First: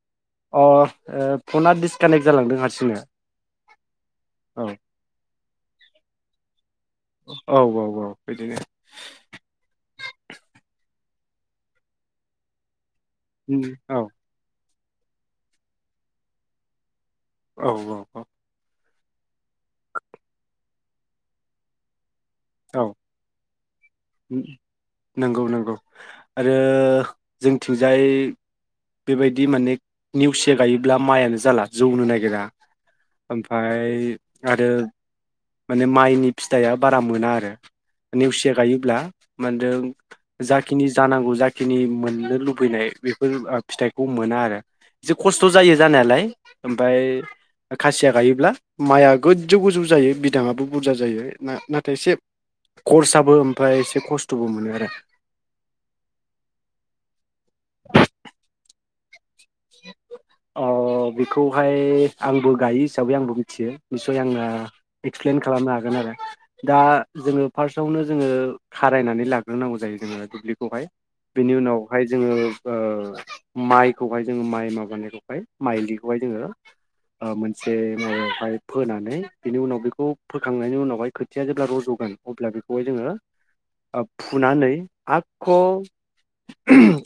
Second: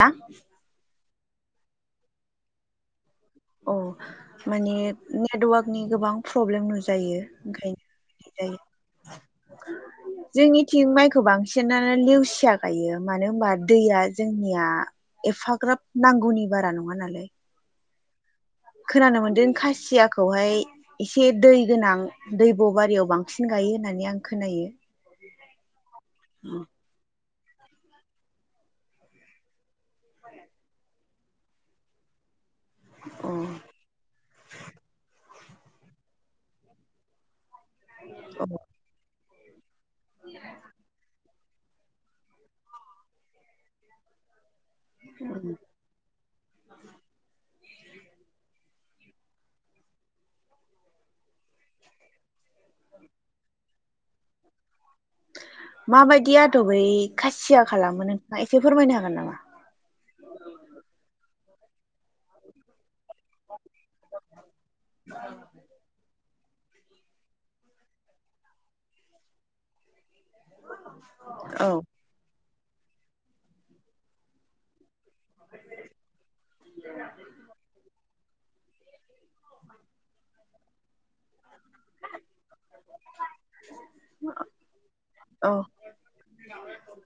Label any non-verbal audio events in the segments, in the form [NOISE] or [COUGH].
औ अ ओ फ'ना डिसकानेक्ट जालांदों हारसिंनो। औ औ माने नेटवार्क नि गोबां प्रब्लेम नुजा यो औ औ औ बिदिनो ओंखायनो। जोंनिथिं माइ खौ बांसिनानो लेवसिया गायो, मानो होमबा उम औ दैया जोंनिया एफाग्राब नांगौनि बारा नङा नालाय। औ औ औ। खोनानो मोन्दों खासियाखौहाय एसे दै गोनां दैब' औ बारियाव बांसिन गायो होननानै आं खोनायो। नोंगौ नोंगौ। आरो अ जोंथिंजाय बेबायदि माने नेवसिया गायोब्ला माइयानो जाला जौनो नागिरा। ओमफाय आरो माने माइनि फिथाइया बारा मोना आरो। औ नेवसिया गायोब्ला मोनदों जाखिनि जानांगौ जा जिखिनि मोननो लुबैनाय बेफोर फिथाइखौ मोना आरो। एसे खस्थ' जायो जानायालाय ओमफ्राय खासिया गायोब्ला माइआ गोजौ गोजौ जायो। बिदाङाबो बुरजा जायो नाथाय एसे खरसाबो ओमफ्राय एसे खस्थ'बो मोनो आरो। माबायदि आदबै खासिया खालामो नोंथाङा एसे फोरमायनो हागोन नामा? अ बेखौहाय आंबो गायो हिसाबै आंबो मिथियो निसय आङो एक्सप्लेन खालामनो हागोन आरो। दा जोङो फार्स्टआवनो जोङो खारायनानै लाग्रोनांगौ जायो जोङो दुब्लिखौहाय बिनि औ उनावहाय जोङो ओ माइखौहाय जोङो माइ माबानायखौ ओमफ्राय माइलिखौहाय जोङो मोनसे माय ओमफ्राय फोनानै बिनि उनाव बेखौ फोखांनायनि उनावहाय [UNINTELLIGIBLE] जेब्ला रज'गोन अब्ला बेखौहाय जोङो फुनानै आख' औ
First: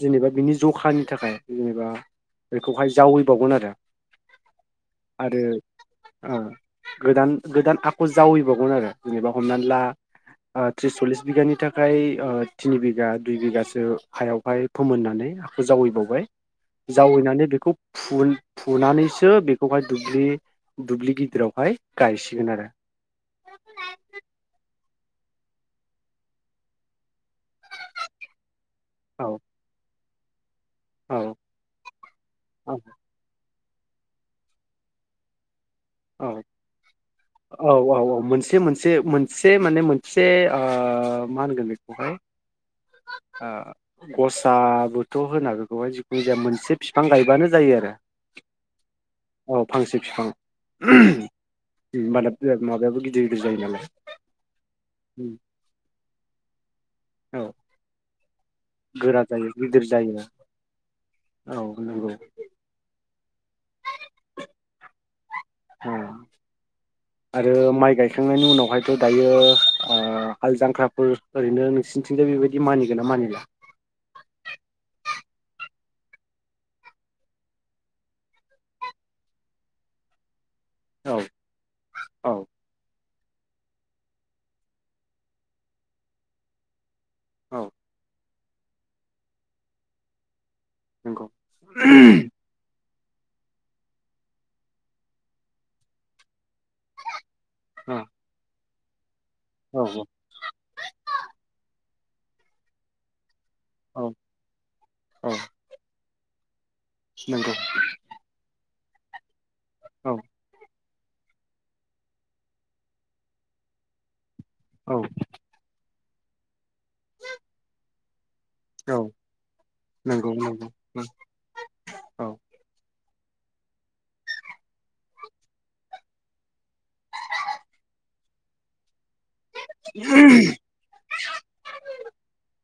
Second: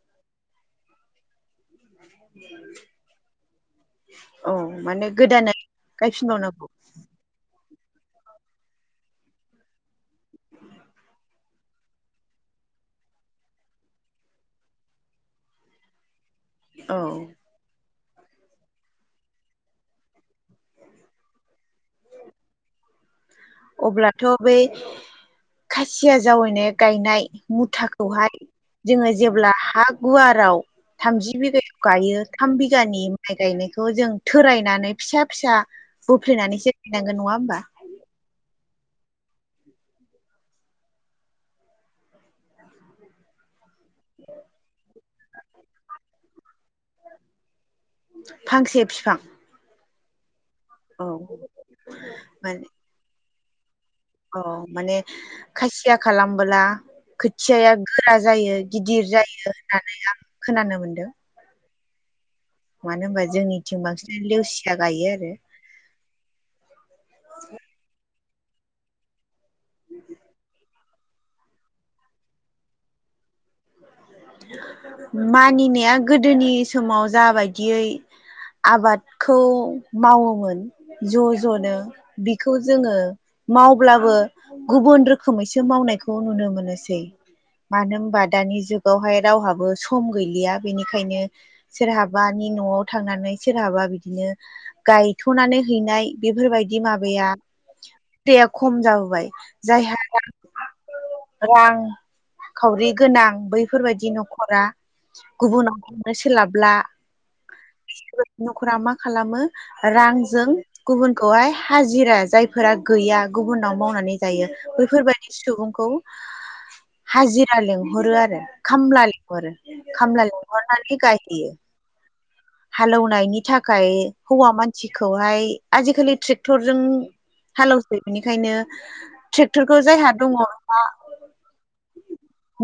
जेनेबा बिनि जखानि थाखाय जेनेबा बेखौहाय जावैबावगोन आरो औ माने आरो गोदानै ओ गायफिनबावनांगौ गोदान गोदान आख' जावैबावगोन आरो जेनेबा हमनानै ला त्रिस सल्लिस बिगानि थाखाय थिनि बिगा दुइ बिगासो हायावहाय फोमोननानै आखाखौ जावैबावबाय। औ जावैनानै बेखौ फु-फुनानैसो बेखौहाय दुब्लि दुब्लि गिदिरावहाय गायसिगोन आरो। अब्लाथ' बै खासिया जावैनाय गायनाय मुथाखौहाय जोङो औ जेब्ला हा गुवाराव औ थामजि बिगायाव गायो थाम बिगानि माइ गायनायखौ [UNINTELLIGIBLE] जों थोरायनानै फिसा फिसा औ बोफ्लेनानैसो गायनांगोन नङा होमबा औ औ औ मोनसे मोनसे से मोनसे माने मोनसे ओ मा होनगोन बेखौहाय ओ गसा बोथ' होना बेखौहाय जिखुनु जाया मोनसे बिफां गायबानो जायो आरो फांसे बिफां औ फांसे। फिफां औ [UNINTELLIGIBLE] माब्ला बो गिदिर। जायो नालाय। अ माने खासिया खालामबोला खोथ औ थियाया गोरा जायो। बेयो गिदिर गोरा जायो गिदिर होननानै जायो आं खोनानो मोनदों। औ नंगौ। मानो होनबा जोंनिथिं बांसिनानो लेवसि या गायो आरो। औ आरो माइ गायखांनायनि उनाव हायथ' दायो आ हालजांख्रा ओ ओरैनो नोंसिनि थिंजाय बेबायदि मानिगोन ना मानिला? मानिनाया गोदोनि समाव जाबायदियै आबादखौ मावोमोन औ ज' ज'नो औ बिखौ जोङो मावब्लाबो गुबुन रोखोमैसो मावनायखौ नुनो मोनोसै। औ मानो होमबा दानि जुग गावहाय रावहाबो सम गैलिया। बेनिखायनो नंगौ सोरहाबानि न'आव थांनानै सोरहाबा बिदिनो गायथ'नानै हैनाय बेफोरबायदि माबाया औ गैया। खम जाबोबाय। औ जायहा रां रां खावरि गोनां बै औ फोरबायदि न'खरा गुबुनाव नो सोलाबला। नोंगौ। न'खरा मा खालामो रांजों गुबुनखौहाय हाजिरा जायफोरा गैया गुबुनाव मावनानै जायो औ बैफोरबायदि सुबुंखौ हाजिरा लिंहरो आरो खामला लेंहरो खामला नंगौ नंगौ लेंहरनानै गायहोयो औ हालौ नायनि थाखाय हौवा मानसिखौहाय आजिखालि ट्रेक्टरजों हालौसै बेनिखायनो ट्रेक्टरखौ जायहा दङ बा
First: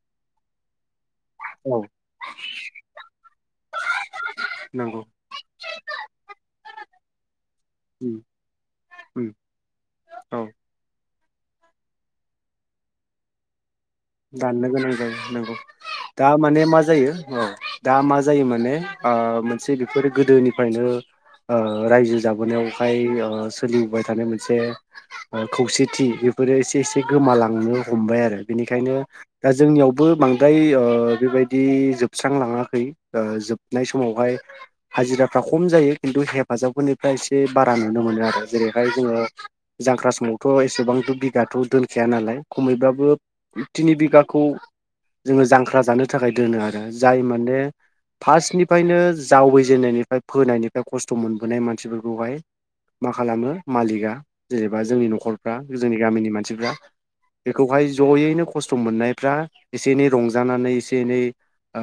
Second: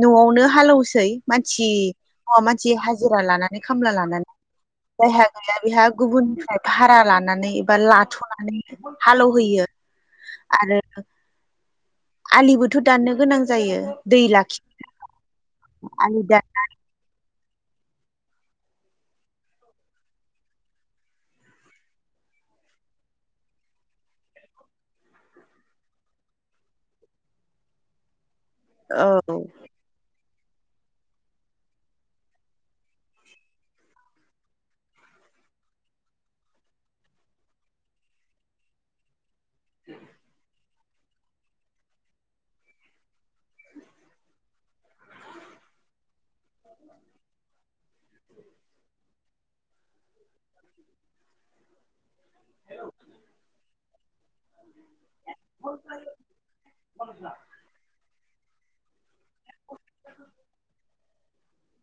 न'आवनो हालौवस सै मानसि औ हौवा मानसि हाजिरा लानानै खामला लानानै नंगौ जायहा गैया बेहा गुबुननिफ्राय भारा लानानै एबा उम लाथ'नानै उम हालेवहोयो औ आरो आलिबोथ' दाननो गोनां जायो दै लाखि दाननो गोनां जायो नोंगौ आलि दा दान माने मा जायो औ दा मा जायो माने अ मोनसे बेफोरो गोदोनिफ्रायनो ओ रायजो जाबोनायावहाय ओ सोलिबोबाय थानाय मोनसे खौसेथि बेफोरो एसे-एसे गोमालांनो हमबाय आरो बेनि बेंखायनो औ दा जोंनियावबो बां द्राय ओ बेबायदि जोबस्रांलाङाखै ओ जोबनाय समावहाय हाजिराफ्रा खम जायो खिन्थु हेफाजाबफोरनिफ्राय एसे बारा नुनो मोनो आरो जेरैहाय जोङो जांख्रा समावथ' बेसेबांथ' बिगाथ' दोनखाया नालाय खमैबाबो थिनि बिगाखौ जोङो जांख्रा जानो थाखाय दोनो आरो जाय माने फासनिफ्रायनो जावैजेननायनिफ्राय फोनायनिफ्राय खस्थ' मोनबोनाय मानसिफोरखौ बेखौहाय मा खालामो मालिकआ जेनेबा जोंनि न'खरफ्रा जोंनि गामिनि मानसिफ्रा बेखौहाय ज'यैनो खस्थ' मोननायफ्रा इसे इनै रंजानानै इसे इनै ओ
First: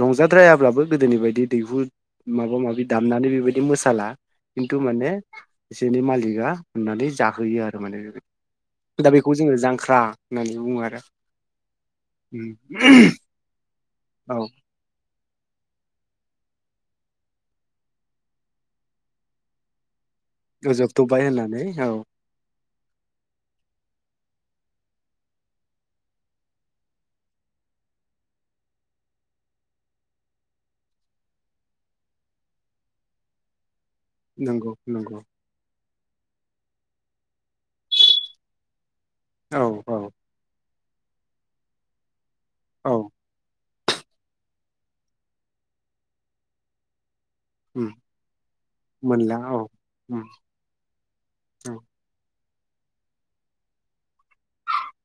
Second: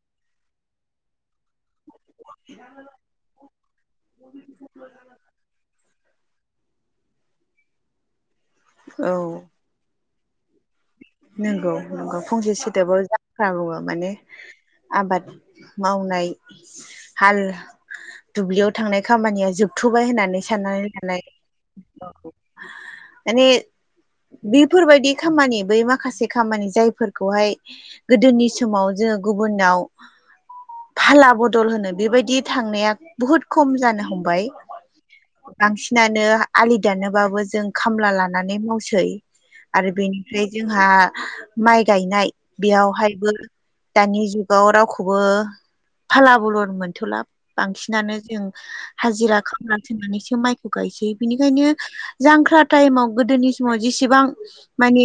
रंजाद्रायाब्लाबो गोदोनि बायदि दैहु माबा माबि दामनानै बेबायदि मोसाला खिन्थु माने बिसोरनि मालिकआ अननानै जाहोयो आरो माने दा औ बेखौ जोङो जांख्रा नानि बुङो आरो नंगौ नंगौ फंसे सोदोबाव जांख्रा बुङो। माने औ आबाद मावनाय हाल दुब्लियाव थांनाय खामानिया जोबथ'बाय होननानै साननानै जोबथ'बाय लानाय होननानै औ माने बेफोरबायदि खामानि बै माख माखासे खामानि जायफोरखौहाय गोदोनि समाव जोङो गुबुनाव फाला बदल होनो बेबायदि थांनाया बुहुत खम जानो हमबाय नंगौ नंगौ बांसिनानो हा आलि दानोबाबो जों खामला लानानै मावसै। औ आरो औ बेनिफ्राय हा माइ गायनाय औ बेयावहायबो दानि जुगाव रावखौबो फाला बलर मोनथला उम बांसिनानो जों मोनला हाजिरा औ खामला उम थोननानैसो माइखौ गायसै बिनिखायनो औ जांख्रा टाइमाव गोदोनि समाव जेसेबां माने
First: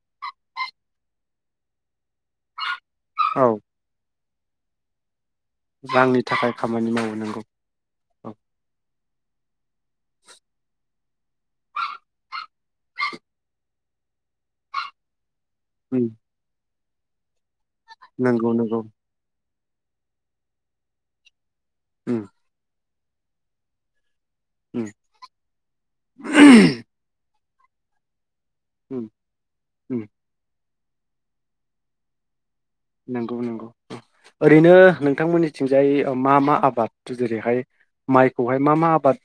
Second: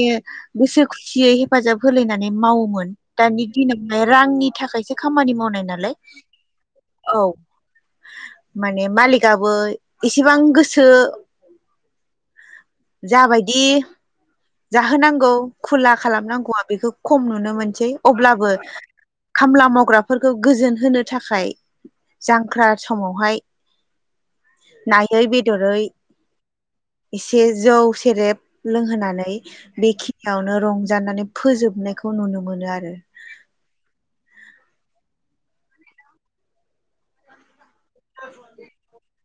गोसो खुसियै हेफाजाब होलायनाय माने मावोमोन औ दानि दिनावहाय रांनि थाखायसो खामानि मावनो रांनि थाखाय खामानि मावनांगौ माने मालिक आबो एसेबां गोसो जाबायदि जाहोनांगौ खुला उम खालामनांगौआ बेखौ खम नुनो मोन सै अब्लाबो नंगौ नंगौ खामला मावग्राफोरखौ गोजोन होनो थाखाय उम जांख्रा समावहाय उम नायै बेदरै एसे [INAUDIBLE] एसे जौ सेरेब उम लोंहोनानै उम बेखि रंजानानै फोजोबनायखौ नुनो मोनो आरो नोंगौ नोंगौ ओरैनो नोंथांमोननिथिंजाय मा मा आबाद जेरैहाय माइखौहाय मा मा आबाद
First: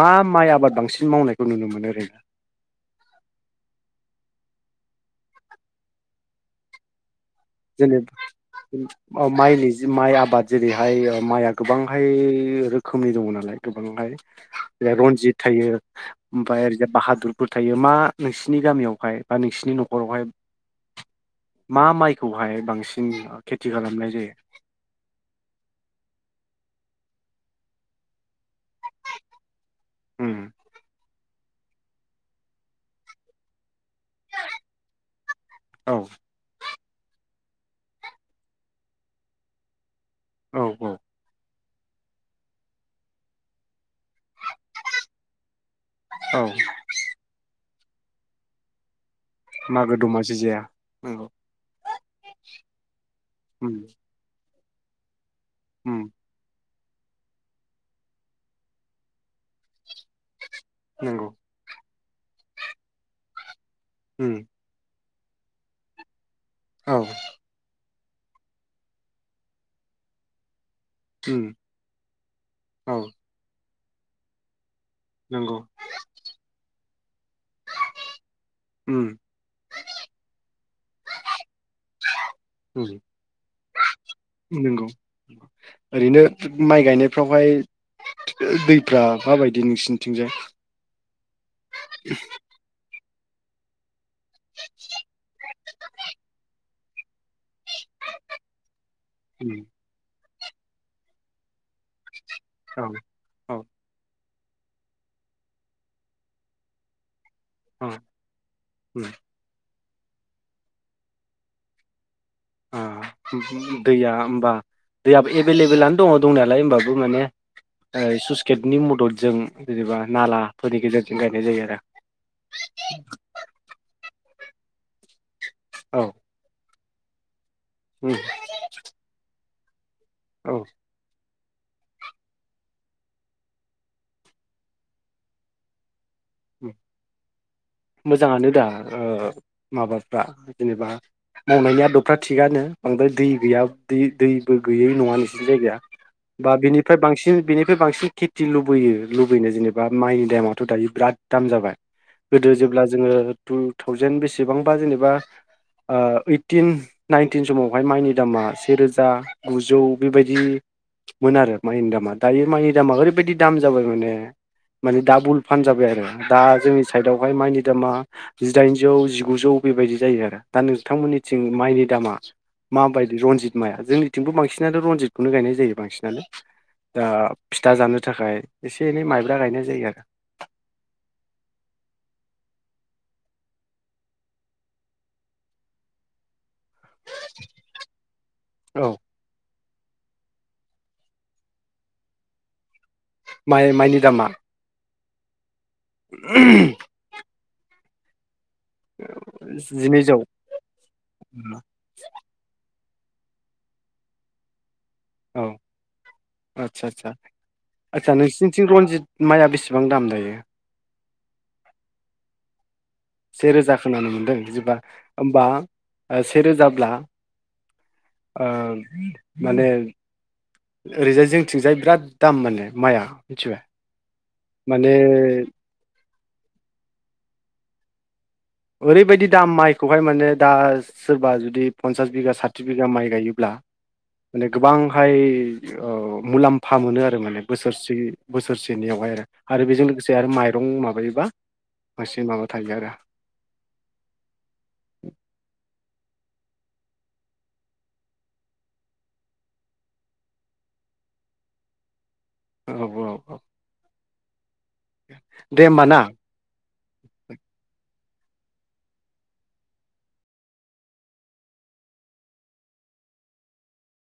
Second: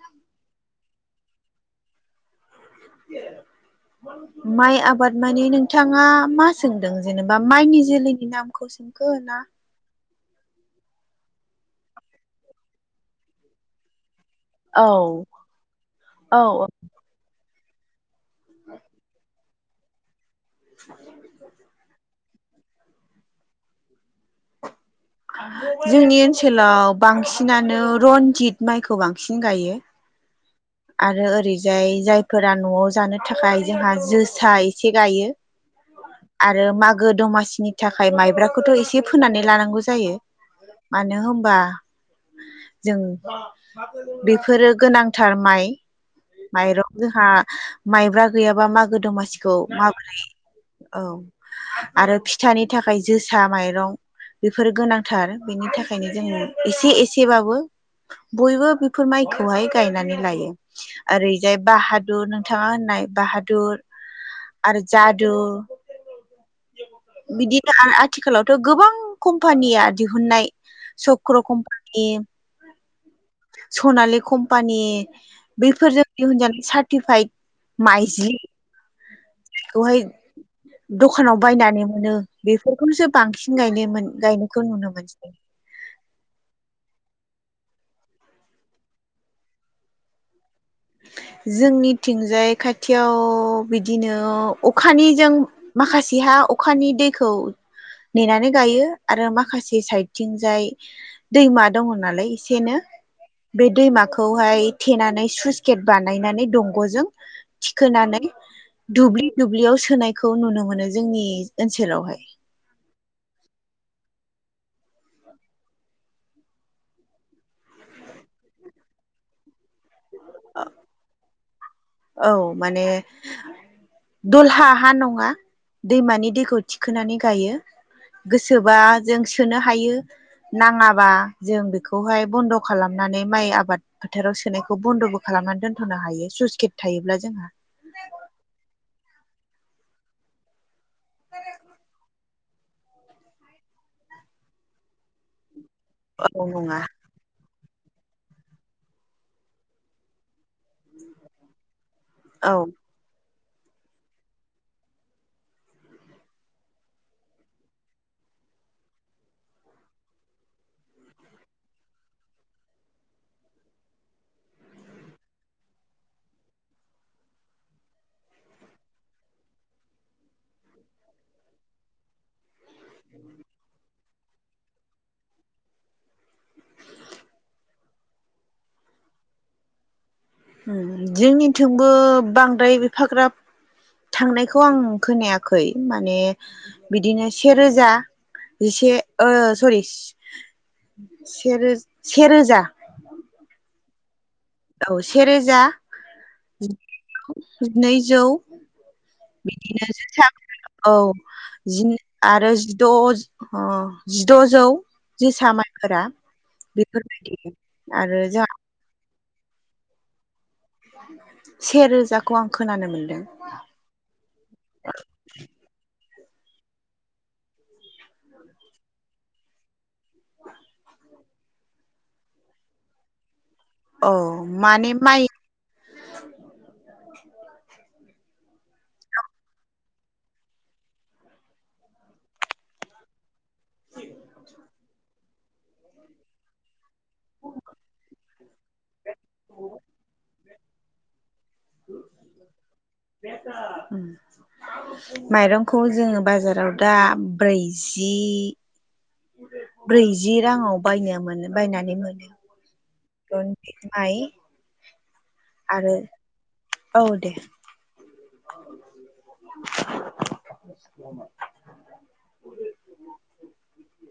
मा माइ आबाद बांसिन मावनायखौ नुनो मोनो ओरैनो माइ आबाद मानि नोंथाङा मा सोंदों जेनेबा माइनि जेनेबा जोलैनि नामखौ सोंखो ना बाद जेरैहाय माइआ गोबांहाय रोखोमनि दंङ नालाय गोबांहाय औ रनजित थायो औ ओमफ्राय ओरैज बाहादुर बोथायो मा [UNINTELLIGIBLE] नोंसिनि गामियावहाय बा नों नोंसिनि नखरावहाय [UNINTELLIGIBLE] खौहाय बांसिन खेथि खालामनाय जायो जोंनि ओनसोलाव बांसिनानो रनजित माइखौ बांसिन गायो। ओम। आरो ओरैजाय जायफोरा नआव जानो थाखाय जोंहा जोसा एसे गायो औ आरो माग गो दमासिनि थाखाय माइब्राखौथ एसे फोनानै लानांगौ जायो। औ औ मानो होनबा जों बेफोरो गोनांथार माइ औ माइरं जोंहा माइब्रा गैयाबा मागो दमा खौ मागो माबोरै दमासि जाया औ। नंगौ आरो फिथानि थाखाय जोसा उम माइरं। बेफोरो गोनांथार। बेनि उम थाखायनो जोंङो एसे एसेबाबो बयबो बेफोर माइखौहाय गायनानै नंगौ ओरैजाय बाहा दुर नोंथाङा होननाय बाहादुर उम। आरो जादु औ बिदिनो आ आ आथिखालावथ गोबां कम्पानिया दिहुननाय सक्र उम कम्पानि, औ सनालि कम्पानि नंगौ [INAUDIBLE] फोरजों दिहुनजानाय सार्टिफाइद माइज्लि उम खौहाय दखानाव बायनानै मोनो। ओम बेफोरखौसो बांसिन गायनो मोन गायनायखौ नंगौ नुनो मोनसै नोंगौ। ओरैनो माइ गायनायफ्रावहाय ओ दैफ्रा माबायदि नोंसिनिथिंजाय? [INAUDIBLE] जोंनिथिंजाय खा खाथियाव बिदिनो अखानिजों माखासेहा अखानि दैखौ नेनानै गायो आरो उम माखासे साइद थिंजाय दैमा दङ नालाय सेनो औ औ बे दैमा खौहाय थेनानै सुइसग गेट बानायनानै दंगजों औ थिखोनानै उम दुब्लि दुब्लियाव सोनायखौ नुनो मोनो जोंनि ओनसोलावहाय। ओ उम दैया होमबा दैयाबो एबेल लेबेलानो दङ दंनायालाय होमबाबो माने सुइसगेटनि मददजों जेनेबा नालाफोरनि गेजेरजों गायनाय जायो आरो। [INAUDIBLE] औ माने दलहा हा नङा। औ दैमानि दैखौ थिखोनानै गायो। उम गोसोबा जों सिख सोनो हायो। औ नाङाबा जों बेखौहाय बन्द' खालामनानै माइ आबाद फोथाराव सोनायखौ बन्द'बो खालामनानै दोनथ'नो हायो। स्लुइस गेट थायोब्ला जोंहा [INAUDIBLE] मोजाङानो दा ओ माबाफ्रा जेनेबा मावनायनि आदबफ्रा थिगानो बांद्राय दै गैया दै-दैबो गैयै नङा नोंसोरनि जायगाया। औ बा नङा बिनिफ्राय बांसिन बिनि बे बांसिन खेथि लुबैयो लुबैनो जेनेबा माइनि दामाथ' दायो दाम जाबाय गोदो औ जेब्ला जोङो टु थावजेेन बेसेबांबा जेनेबा ओ ओइटिन नाइनटिन समावहाय माइनि दामा सेे रोजा गुजौ बेबायदिमोन आरो माइनि दामा दायो माइनि दामा ओरैबायाददि दाम जाबाय माने माने दाबल फान जाबाय आरो। दा जोंनि साइडआवहाय माइनि दामा जिदाइनजौ जिगुजौ बेबायदि जायो आरो दा नोंथांमोननिथिं माइनि दामा माबायदि रनजित माया जोंनि थिंबो बांसिनानो रनजितखौनो गायनाय जायो बांसिनानो दा फिथा जानो थाखाय एसे एनै माइब्रा गायनाय जायो आरो। ओम जोंनिथिंबो बांद्राय बे फाग्राब थांनायखौ आं खोनायाखै माने बिदिनो सेेरोजा जिसे औ ओ सरि सेे रो सेेरोजा माइ माइनि दामा? औ सेेरोजा ओहोम। जिनैजौ बिदिनो जिनैजौ [UNINTELLIGIBLE] औ जिनि आरो जिन द' ओ जिद'जौ औ जोसा माइफोरा आदसा आदसा बेफोरबायदि आदसा आरो जोहा नोंसिनिथिं रनजित माइआ बेसेबां दाम दायो? से रोजाखौ आं खोनानो मोन से रोजा खोनानो मोनदों जबा होमबा से रोजाब्ला माने ओरैजाय जिंथिंजाय बिराद दाम माने माइआ। मिथिबाय औ माने [INAUDIBLE] ओरैबायदि दाम माइखौहाय माने दा सोरबा जुदि पन्सास बिगा साथि बिगा माइ गायोब्ला माने गोबांहाय ओ मुलाम्फा मोनो आरो बो बोसोरसेनियावहाय आरो बेजों लोगोसे आरो माइ दं माबायोबा। एसे माबा थायो आरो। [INAUDIBLE] माइरं। खौ जोङो बाजाराव दा बैजि ब्रैजि राङाव बायनो मोनो बायनानै मोनो। औ औ औ रनजिट माइ [INAUDIBLE] होमबा आरो ना औ दे। [INAUDIBLE]